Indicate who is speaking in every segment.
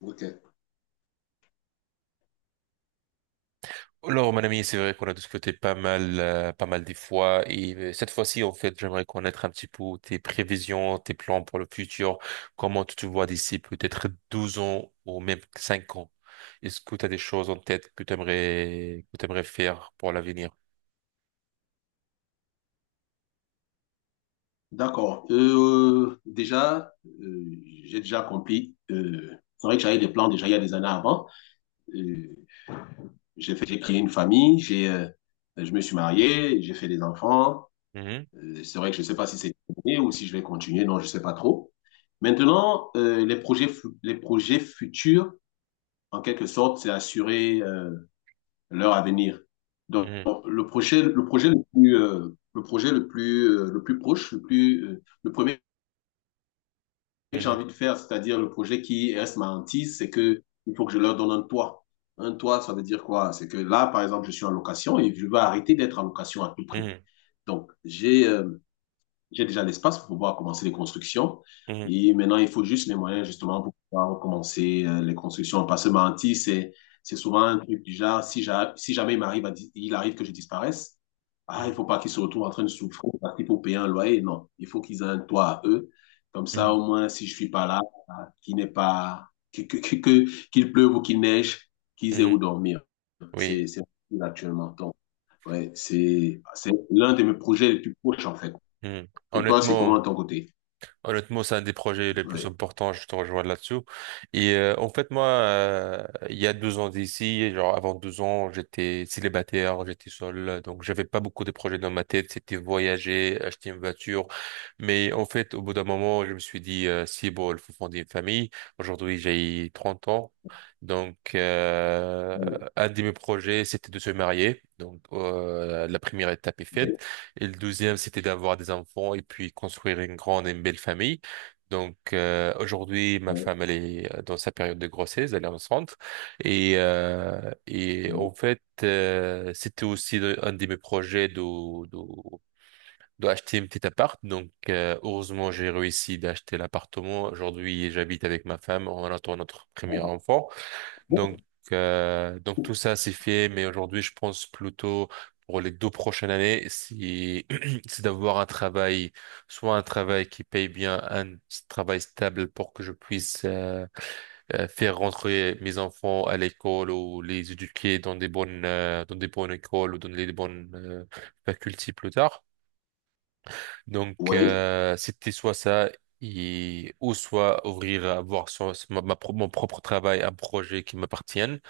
Speaker 1: Ok,
Speaker 2: Alors, mon ami, c'est vrai qu'on a discuté pas mal des fois, et cette fois-ci, en fait, j'aimerais connaître un petit peu tes prévisions, tes plans pour le futur, comment tu te vois d'ici peut-être 12 ans ou même 5 ans. Est-ce que tu as des choses en tête que tu aimerais faire pour l'avenir?
Speaker 1: d'accord. Euh, j'ai déjà compris. C'est vrai que j'avais des plans déjà il y a des années avant. Euh, j'ai fait, j'ai créé une famille, je me suis marié, j'ai fait des enfants.
Speaker 2: Mhm,
Speaker 1: C'est vrai que je ne sais pas si c'est terminé ou si je vais continuer, non, je ne sais pas trop. Maintenant, les projets, les projets futurs, en quelque sorte, c'est assurer leur avenir. Donc,
Speaker 2: mhm,
Speaker 1: le projet, le projet le plus, le projet le plus proche, le premier que j'ai
Speaker 2: mhm,
Speaker 1: envie de faire, c'est-à-dire le projet qui reste ma hantise, c'est que il faut que je leur donne un toit. Un toit, ça veut dire quoi? C'est que là, par exemple, je suis en location et je veux arrêter d'être en location à tout prix.
Speaker 2: mhm,
Speaker 1: Donc, j'ai déjà l'espace pour pouvoir commencer les constructions.
Speaker 2: mhm,
Speaker 1: Et maintenant, il faut juste les moyens justement pour pouvoir commencer les constructions. Parce que pas mentir, c'est souvent un truc du genre, si, si jamais il m'arrive à il arrive que je disparaisse, ah, il
Speaker 2: mhm,
Speaker 1: faut pas qu'ils se retrouvent en train de souffrir parce qu'il faut payer un loyer. Non, il faut qu'ils aient un toit à eux. Comme ça,
Speaker 2: mhm,
Speaker 1: au moins, si je suis pas là, ah, qu'il n'est pas, qu'il pleuve ou qu'il neige, qu'ils aient où
Speaker 2: mhm.
Speaker 1: dormir.
Speaker 2: Oui.
Speaker 1: C'est actuellement. Donc, ouais, c'est l'un de mes projets les plus proches, en fait.
Speaker 2: Mhm.
Speaker 1: Et toi, c'est comment de
Speaker 2: Honnêtement,
Speaker 1: ton côté?
Speaker 2: Honnêtement, c'est un des projets les plus
Speaker 1: Ouais.
Speaker 2: importants, je te rejoins là-dessus. Et en fait, moi, il y a 2 ans d'ici, genre avant 2 ans, j'étais célibataire, j'étais seul, donc j'avais pas beaucoup de projets dans ma tête. C'était voyager, acheter une voiture. Mais en fait, au bout d'un moment, je me suis dit, si bon, il faut fonder une famille. Aujourd'hui, j'ai 30 ans. Donc,
Speaker 1: Oui,
Speaker 2: un de mes projets, c'était de se marier. Donc, la première étape est faite.
Speaker 1: oui,
Speaker 2: Et le douzième, c'était d'avoir des enfants et puis construire une grande et une belle famille. Donc aujourd'hui, ma
Speaker 1: oui,
Speaker 2: femme, elle est dans sa période de grossesse, elle est enceinte. Et en
Speaker 1: oui.
Speaker 2: fait, c'était aussi un de mes projets de, d'acheter un petit appart. Donc heureusement, j'ai réussi d'acheter l'appartement. Aujourd'hui, j'habite avec ma femme, on attend notre premier enfant. Donc,
Speaker 1: Bon,
Speaker 2: tout ça c'est fait, mais aujourd'hui je pense plutôt pour les deux prochaines années, c'est c'est d'avoir un travail, soit un travail qui paye bien, un travail stable pour que je puisse faire rentrer mes enfants à l'école ou les éduquer dans des bonnes écoles ou dans les bonnes facultés plus tard. Donc
Speaker 1: oui.
Speaker 2: c'était soit ça. Et, ou soit ouvrir, avoir mon propre travail, un projet qui m'appartienne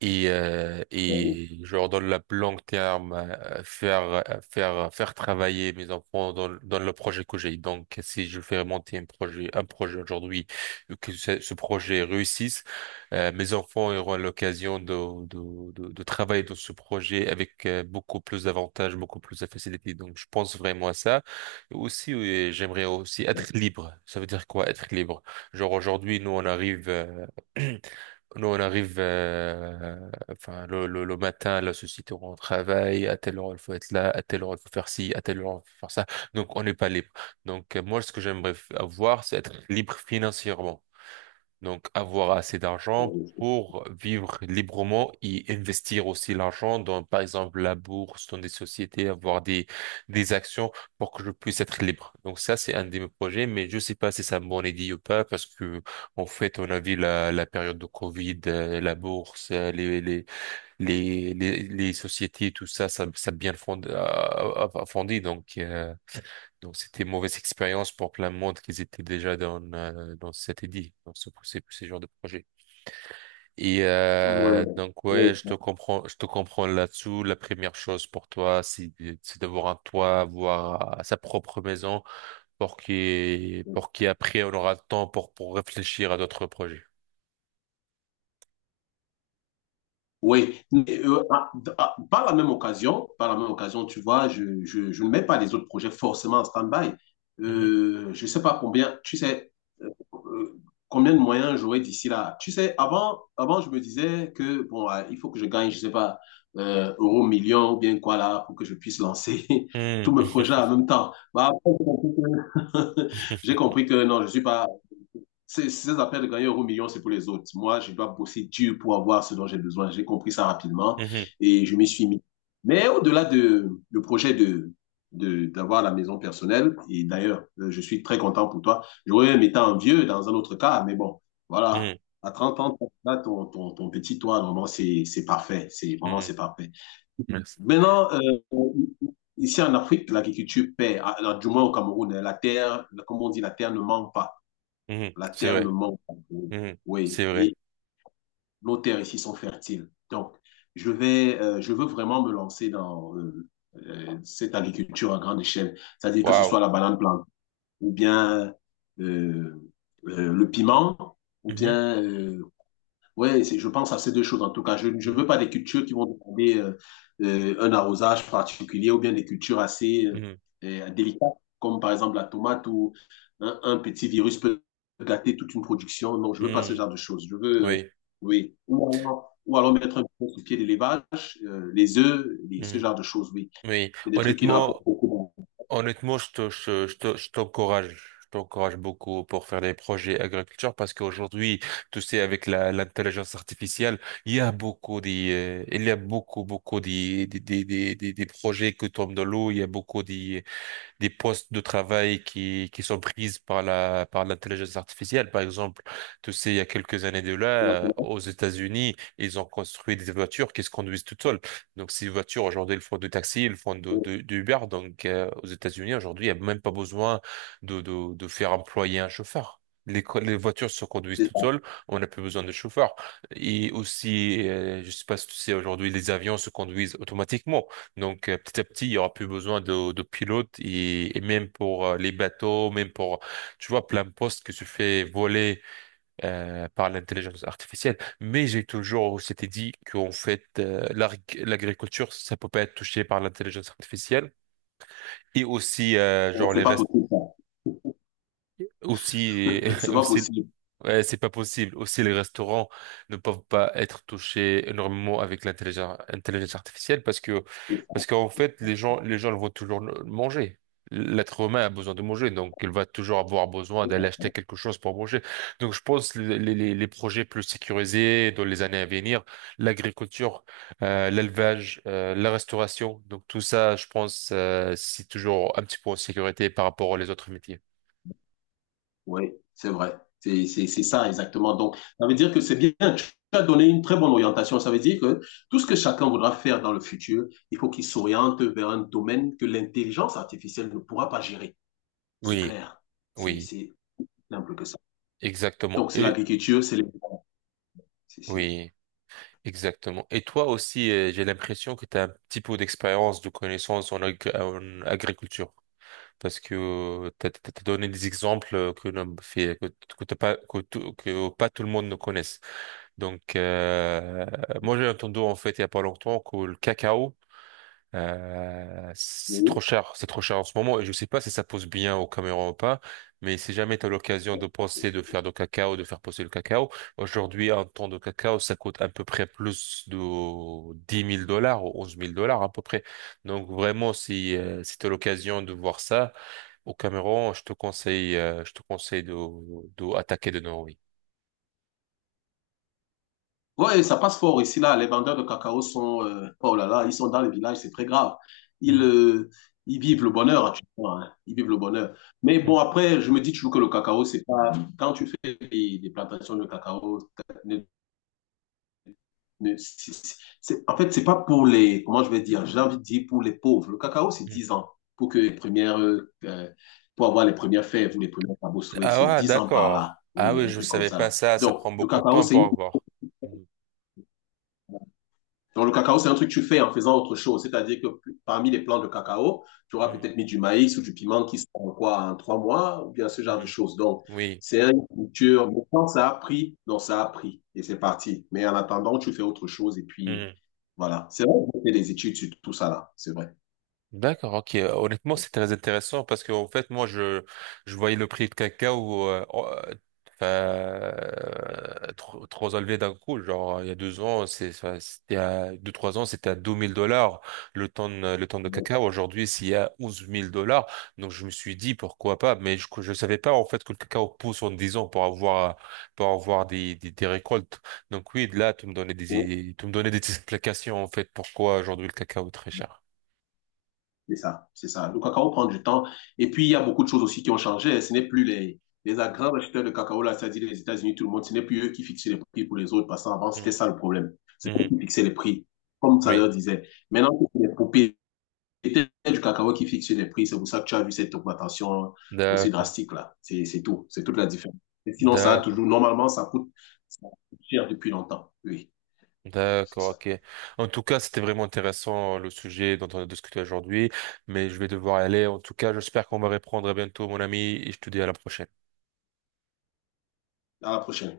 Speaker 2: et, euh,
Speaker 1: Oui,
Speaker 2: et je leur donne la longue terme, faire travailler mes enfants dans le projet que j'ai. Donc, si je fais monter un projet, aujourd'hui, que ce projet réussisse, mes enfants auront l'occasion de travailler dans ce projet avec beaucoup plus d'avantages, beaucoup plus de facilité. Donc, je pense vraiment à ça. Et aussi, j'aimerais aussi être libre. Ça veut dire quoi, être libre? Genre, aujourd'hui, nous, on arrive, Nous, on arrive enfin, le matin, la société où on travaille, à telle heure il faut être là, à telle heure il faut faire ci, à telle heure il faut faire ça. Donc, on n'est pas libre. Donc, moi, ce que j'aimerais avoir, c'est être libre financièrement. Donc, avoir assez d'argent
Speaker 1: oui, oui.
Speaker 2: pour vivre librement et investir aussi l'argent dans, par exemple, la bourse, dans des sociétés, avoir des actions pour que je puisse être libre. Donc, ça, c'est un de mes projets, mais je sais pas si c'est une bonne idée ou pas parce que, en fait, on a vu la période de Covid, la bourse, les sociétés, tout ça a bien a fondi. Donc, c'était une mauvaise expérience pour plein de monde qui étaient déjà dans cet édit, dans ce genre de projet. Et
Speaker 1: Ouais.
Speaker 2: donc
Speaker 1: Oui,
Speaker 2: ouais, je te comprends là-dessous. La première chose pour toi, c'est c'est d'avoir un toit, avoir sa propre maison, pour qui
Speaker 1: oui.
Speaker 2: pour qui après on aura le temps pour réfléchir à d'autres projets.
Speaker 1: Oui, mais, par la même occasion, tu vois, je ne mets pas les autres projets forcément en stand-by.
Speaker 2: Mhm.
Speaker 1: Je ne sais pas combien, tu sais, euh, euh, combien de moyens j'aurai d'ici là. Tu sais, avant, je me disais que, bon, il faut que je gagne, je ne sais pas, euro, million ou bien quoi là, pour que je puisse lancer tous mes
Speaker 2: Mhm.
Speaker 1: projets en même temps. Bah, après, j'ai compris que j'ai compris que non, je ne suis pas c'est c'est ça s'appelle gagner euro million, c'est pour les autres. Moi, je dois bosser dur pour avoir ce dont j'ai besoin. J'ai compris ça rapidement
Speaker 2: Mhm.
Speaker 1: et je m'y suis mis. Mais au-delà de le projet d'avoir la maison personnelle, et d'ailleurs, je suis très content pour toi. J'aurais même été envieux dans un autre cas, mais bon, voilà.
Speaker 2: Mhm.
Speaker 1: À 30 ans, là, ton petit toit, vraiment, c'est parfait. C'est vraiment,
Speaker 2: Mhm.
Speaker 1: c'est parfait.
Speaker 2: Merci.
Speaker 1: Maintenant, ici en Afrique, l'agriculture paie. Ah, alors, du moins au Cameroun, hein, la terre, comme on dit, la terre ne manque pas.
Speaker 2: Mhm.
Speaker 1: La
Speaker 2: C'est
Speaker 1: terre ne
Speaker 2: vrai.
Speaker 1: manque pas d'eau.
Speaker 2: Mhm.
Speaker 1: Oui,
Speaker 2: C'est vrai.
Speaker 1: et nos terres ici sont fertiles. Donc, je veux vraiment me lancer dans cette agriculture à grande échelle. C'est-à-dire que ce
Speaker 2: Waouh.
Speaker 1: soit la banane plante, ou bien euh, le piment, ou
Speaker 2: Mhm.
Speaker 1: bien oui, je pense à ces deux choses en tout cas. Je veux
Speaker 2: Mhm.
Speaker 1: pas des cultures qui vont demander un arrosage particulier ou bien des cultures assez délicates, comme par exemple la tomate où un petit virus peut gâter toute une production. Non, je ne veux pas
Speaker 2: Mhm.
Speaker 1: ce
Speaker 2: Mhm.
Speaker 1: genre de choses. Oui, ou alors mettre un peu sur pied l'élevage, les œufs, ce
Speaker 2: Oui.
Speaker 1: genre de choses, oui.
Speaker 2: Oui,
Speaker 1: C'est des trucs qui
Speaker 2: honnêtement,
Speaker 1: rapportent beaucoup.
Speaker 2: honnêtement, je t'encourage beaucoup pour faire des projets agriculture parce qu'aujourd'hui, tu sais, avec l'intelligence artificielle, il y a beaucoup des, il y a beaucoup, beaucoup des projets qui tombent dans l'eau, il y a beaucoup des postes de travail qui sont prises par l'intelligence artificielle. Par exemple, tu sais, il y a quelques années de là, aux États-Unis, ils ont construit des voitures qui se conduisent toutes seules. Donc, ces voitures, aujourd'hui, elles font de taxi, elles font de Uber. Donc, aux États-Unis, aujourd'hui, il n'y a même pas besoin de faire employer un chauffeur. Les voitures se conduisent
Speaker 1: C'est
Speaker 2: toutes
Speaker 1: ça.
Speaker 2: seules, on n'a plus besoin de chauffeur. Et aussi, je sais pas si tu sais, aujourd'hui, les avions se conduisent automatiquement. Donc petit à petit, il y aura plus besoin de pilotes et même pour les bateaux, même pour, tu vois, plein de postes que se fait voler par l'intelligence artificielle. Mais j'ai toujours s'était dit qu'en fait, l'agriculture, ça peut pas être touché par l'intelligence artificielle. Et aussi, genre
Speaker 1: C'est
Speaker 2: les
Speaker 1: pas
Speaker 2: restes,
Speaker 1: possible, ça.
Speaker 2: aussi,
Speaker 1: C'est pas
Speaker 2: aussi.
Speaker 1: possible.
Speaker 2: Ouais, c'est pas possible. Aussi, les restaurants ne peuvent pas être touchés énormément avec l'intelligence intelligence artificielle, parce qu'en fait, les gens ils vont toujours manger. L'être humain a besoin de manger, donc il va toujours avoir besoin d'aller acheter quelque chose pour manger. Donc, je pense que les projets plus sécurisés dans les années à venir, l'agriculture, l'élevage, la restauration, donc tout ça, je pense, c'est toujours un petit peu en sécurité par rapport aux autres métiers.
Speaker 1: Oui, c'est vrai. C'est ça exactement. Donc, ça veut dire que c'est bien. Tu as donné une très bonne orientation. Ça veut dire que tout ce que chacun voudra faire dans le futur, il faut qu'il s'oriente vers un domaine que l'intelligence artificielle ne pourra pas gérer. C'est
Speaker 2: Oui,
Speaker 1: clair. C'est
Speaker 2: oui,
Speaker 1: c'est simple que ça.
Speaker 2: exactement.
Speaker 1: Donc, c'est
Speaker 2: Et
Speaker 1: l'agriculture, c'est les... c'est- c'est-
Speaker 2: oui. Exactement. Et toi aussi, j'ai l'impression que tu as un petit peu d'expérience, de connaissances en agriculture. Parce que tu as donné des exemples que, l'on fait, que t'as pas, que, que pas tout le monde ne connaisse. Donc, moi, j'ai entendu en fait il y a pas longtemps que le cacao,
Speaker 1: Oui.
Speaker 2: c'est trop cher en ce moment et je sais pas si ça pose bien aux caméras ou pas, mais si jamais tu as l'occasion de penser de faire du cacao, de faire pousser le cacao, aujourd'hui un ton de cacao ça coûte à peu près plus de 10 000 $ ou 11 000 $ à peu près. Donc vraiment si tu as l'occasion de voir ça au Cameroun, je te conseille de attaquer de Norway.
Speaker 1: Ouais, ça passe fort ici, là. Les vendeurs de cacao sont, oh là là, ils sont dans les villages, c'est très grave. Ils,
Speaker 2: Hmm,
Speaker 1: euh, ils vivent le bonheur, tu vois, hein. Ils vivent le bonheur. Mais
Speaker 2: hmm,
Speaker 1: bon, après, je me dis toujours que le cacao, c'est pas, quand tu fais des plantations de cacao, en fait, c'est pas pour les, comment je vais dire, j'ai envie de dire pour les pauvres. Le cacao, c'est
Speaker 2: hmm.
Speaker 1: 10 ans pour que les premières, pour avoir les premières fèves ou les premières cabossouées,
Speaker 2: Ah
Speaker 1: c'est
Speaker 2: ouais,
Speaker 1: 10 ans par là.
Speaker 2: d'accord. Ah
Speaker 1: Oui,
Speaker 2: oui,
Speaker 1: un
Speaker 2: je
Speaker 1: truc comme
Speaker 2: savais
Speaker 1: ça,
Speaker 2: pas
Speaker 1: là.
Speaker 2: ça, ça prend
Speaker 1: Donc, le
Speaker 2: beaucoup de
Speaker 1: cacao,
Speaker 2: temps
Speaker 1: c'est
Speaker 2: pour avoir. Hmm,
Speaker 1: donc, le cacao, c'est un truc que tu fais en faisant autre chose. C'est-à-dire que parmi les plants de cacao, tu auras
Speaker 2: hmm,
Speaker 1: peut-être mis du maïs ou du piment qui sont quoi, en trois mois, ou bien ce genre de
Speaker 2: hmm.
Speaker 1: choses. Donc,
Speaker 2: Oui.
Speaker 1: c'est une culture. Mais quand ça a pris, non, ça a pris. Et c'est parti. Mais en attendant, tu fais autre chose. Et puis,
Speaker 2: Mhm.
Speaker 1: voilà. C'est vrai, j'ai fait des études sur tout ça là. C'est vrai.
Speaker 2: D'accord, ok. Honnêtement, c'est très intéressant parce que en fait, moi, je voyais le prix de cacao enfin, trop, trop élevé d'un coup. Genre, il y a 2 ans, c'est enfin, c'était à deux trois ans, c'était à 2 000 $ le tonne de cacao. Aujourd'hui, c'est à onze mille dollars. Donc, je me suis dit pourquoi pas, mais je savais pas en fait que le cacao pousse en 10 ans pour avoir des récoltes. Donc oui, là, tu me donnais des explications en fait pourquoi aujourd'hui le cacao est très cher.
Speaker 1: C'est ça, c'est ça. Le cacao prend du temps. Et puis, il y a beaucoup de choses aussi qui ont changé. Ce n'est plus les grands acheteurs de cacao, là, c'est-à-dire les États-Unis, tout le monde, ce n'est plus eux qui fixaient les prix pour les autres. Parce qu'avant,
Speaker 2: Hmm.
Speaker 1: c'était ça le problème. C'est eux
Speaker 2: Mhm.
Speaker 1: qui fixaient les prix, comme ça
Speaker 2: Oui,
Speaker 1: leur disait. Maintenant, c'est les propriétaires du cacao qui fixent les prix. C'est pour ça que tu as vu cette augmentation aussi
Speaker 2: d'accord,
Speaker 1: drastique, là. C'est tout. C'est toute la différence. Mais sinon, ça a
Speaker 2: d'accord,
Speaker 1: toujours, normalement, ça coûte cher depuis longtemps. Oui, c'est
Speaker 2: d'accord,
Speaker 1: ça.
Speaker 2: ok. En tout cas, c'était vraiment intéressant le sujet dont on a discuté aujourd'hui, mais je vais devoir y aller. En tout cas, j'espère qu'on va reprendre à bientôt, mon ami, et je te dis à la prochaine.
Speaker 1: À la prochaine.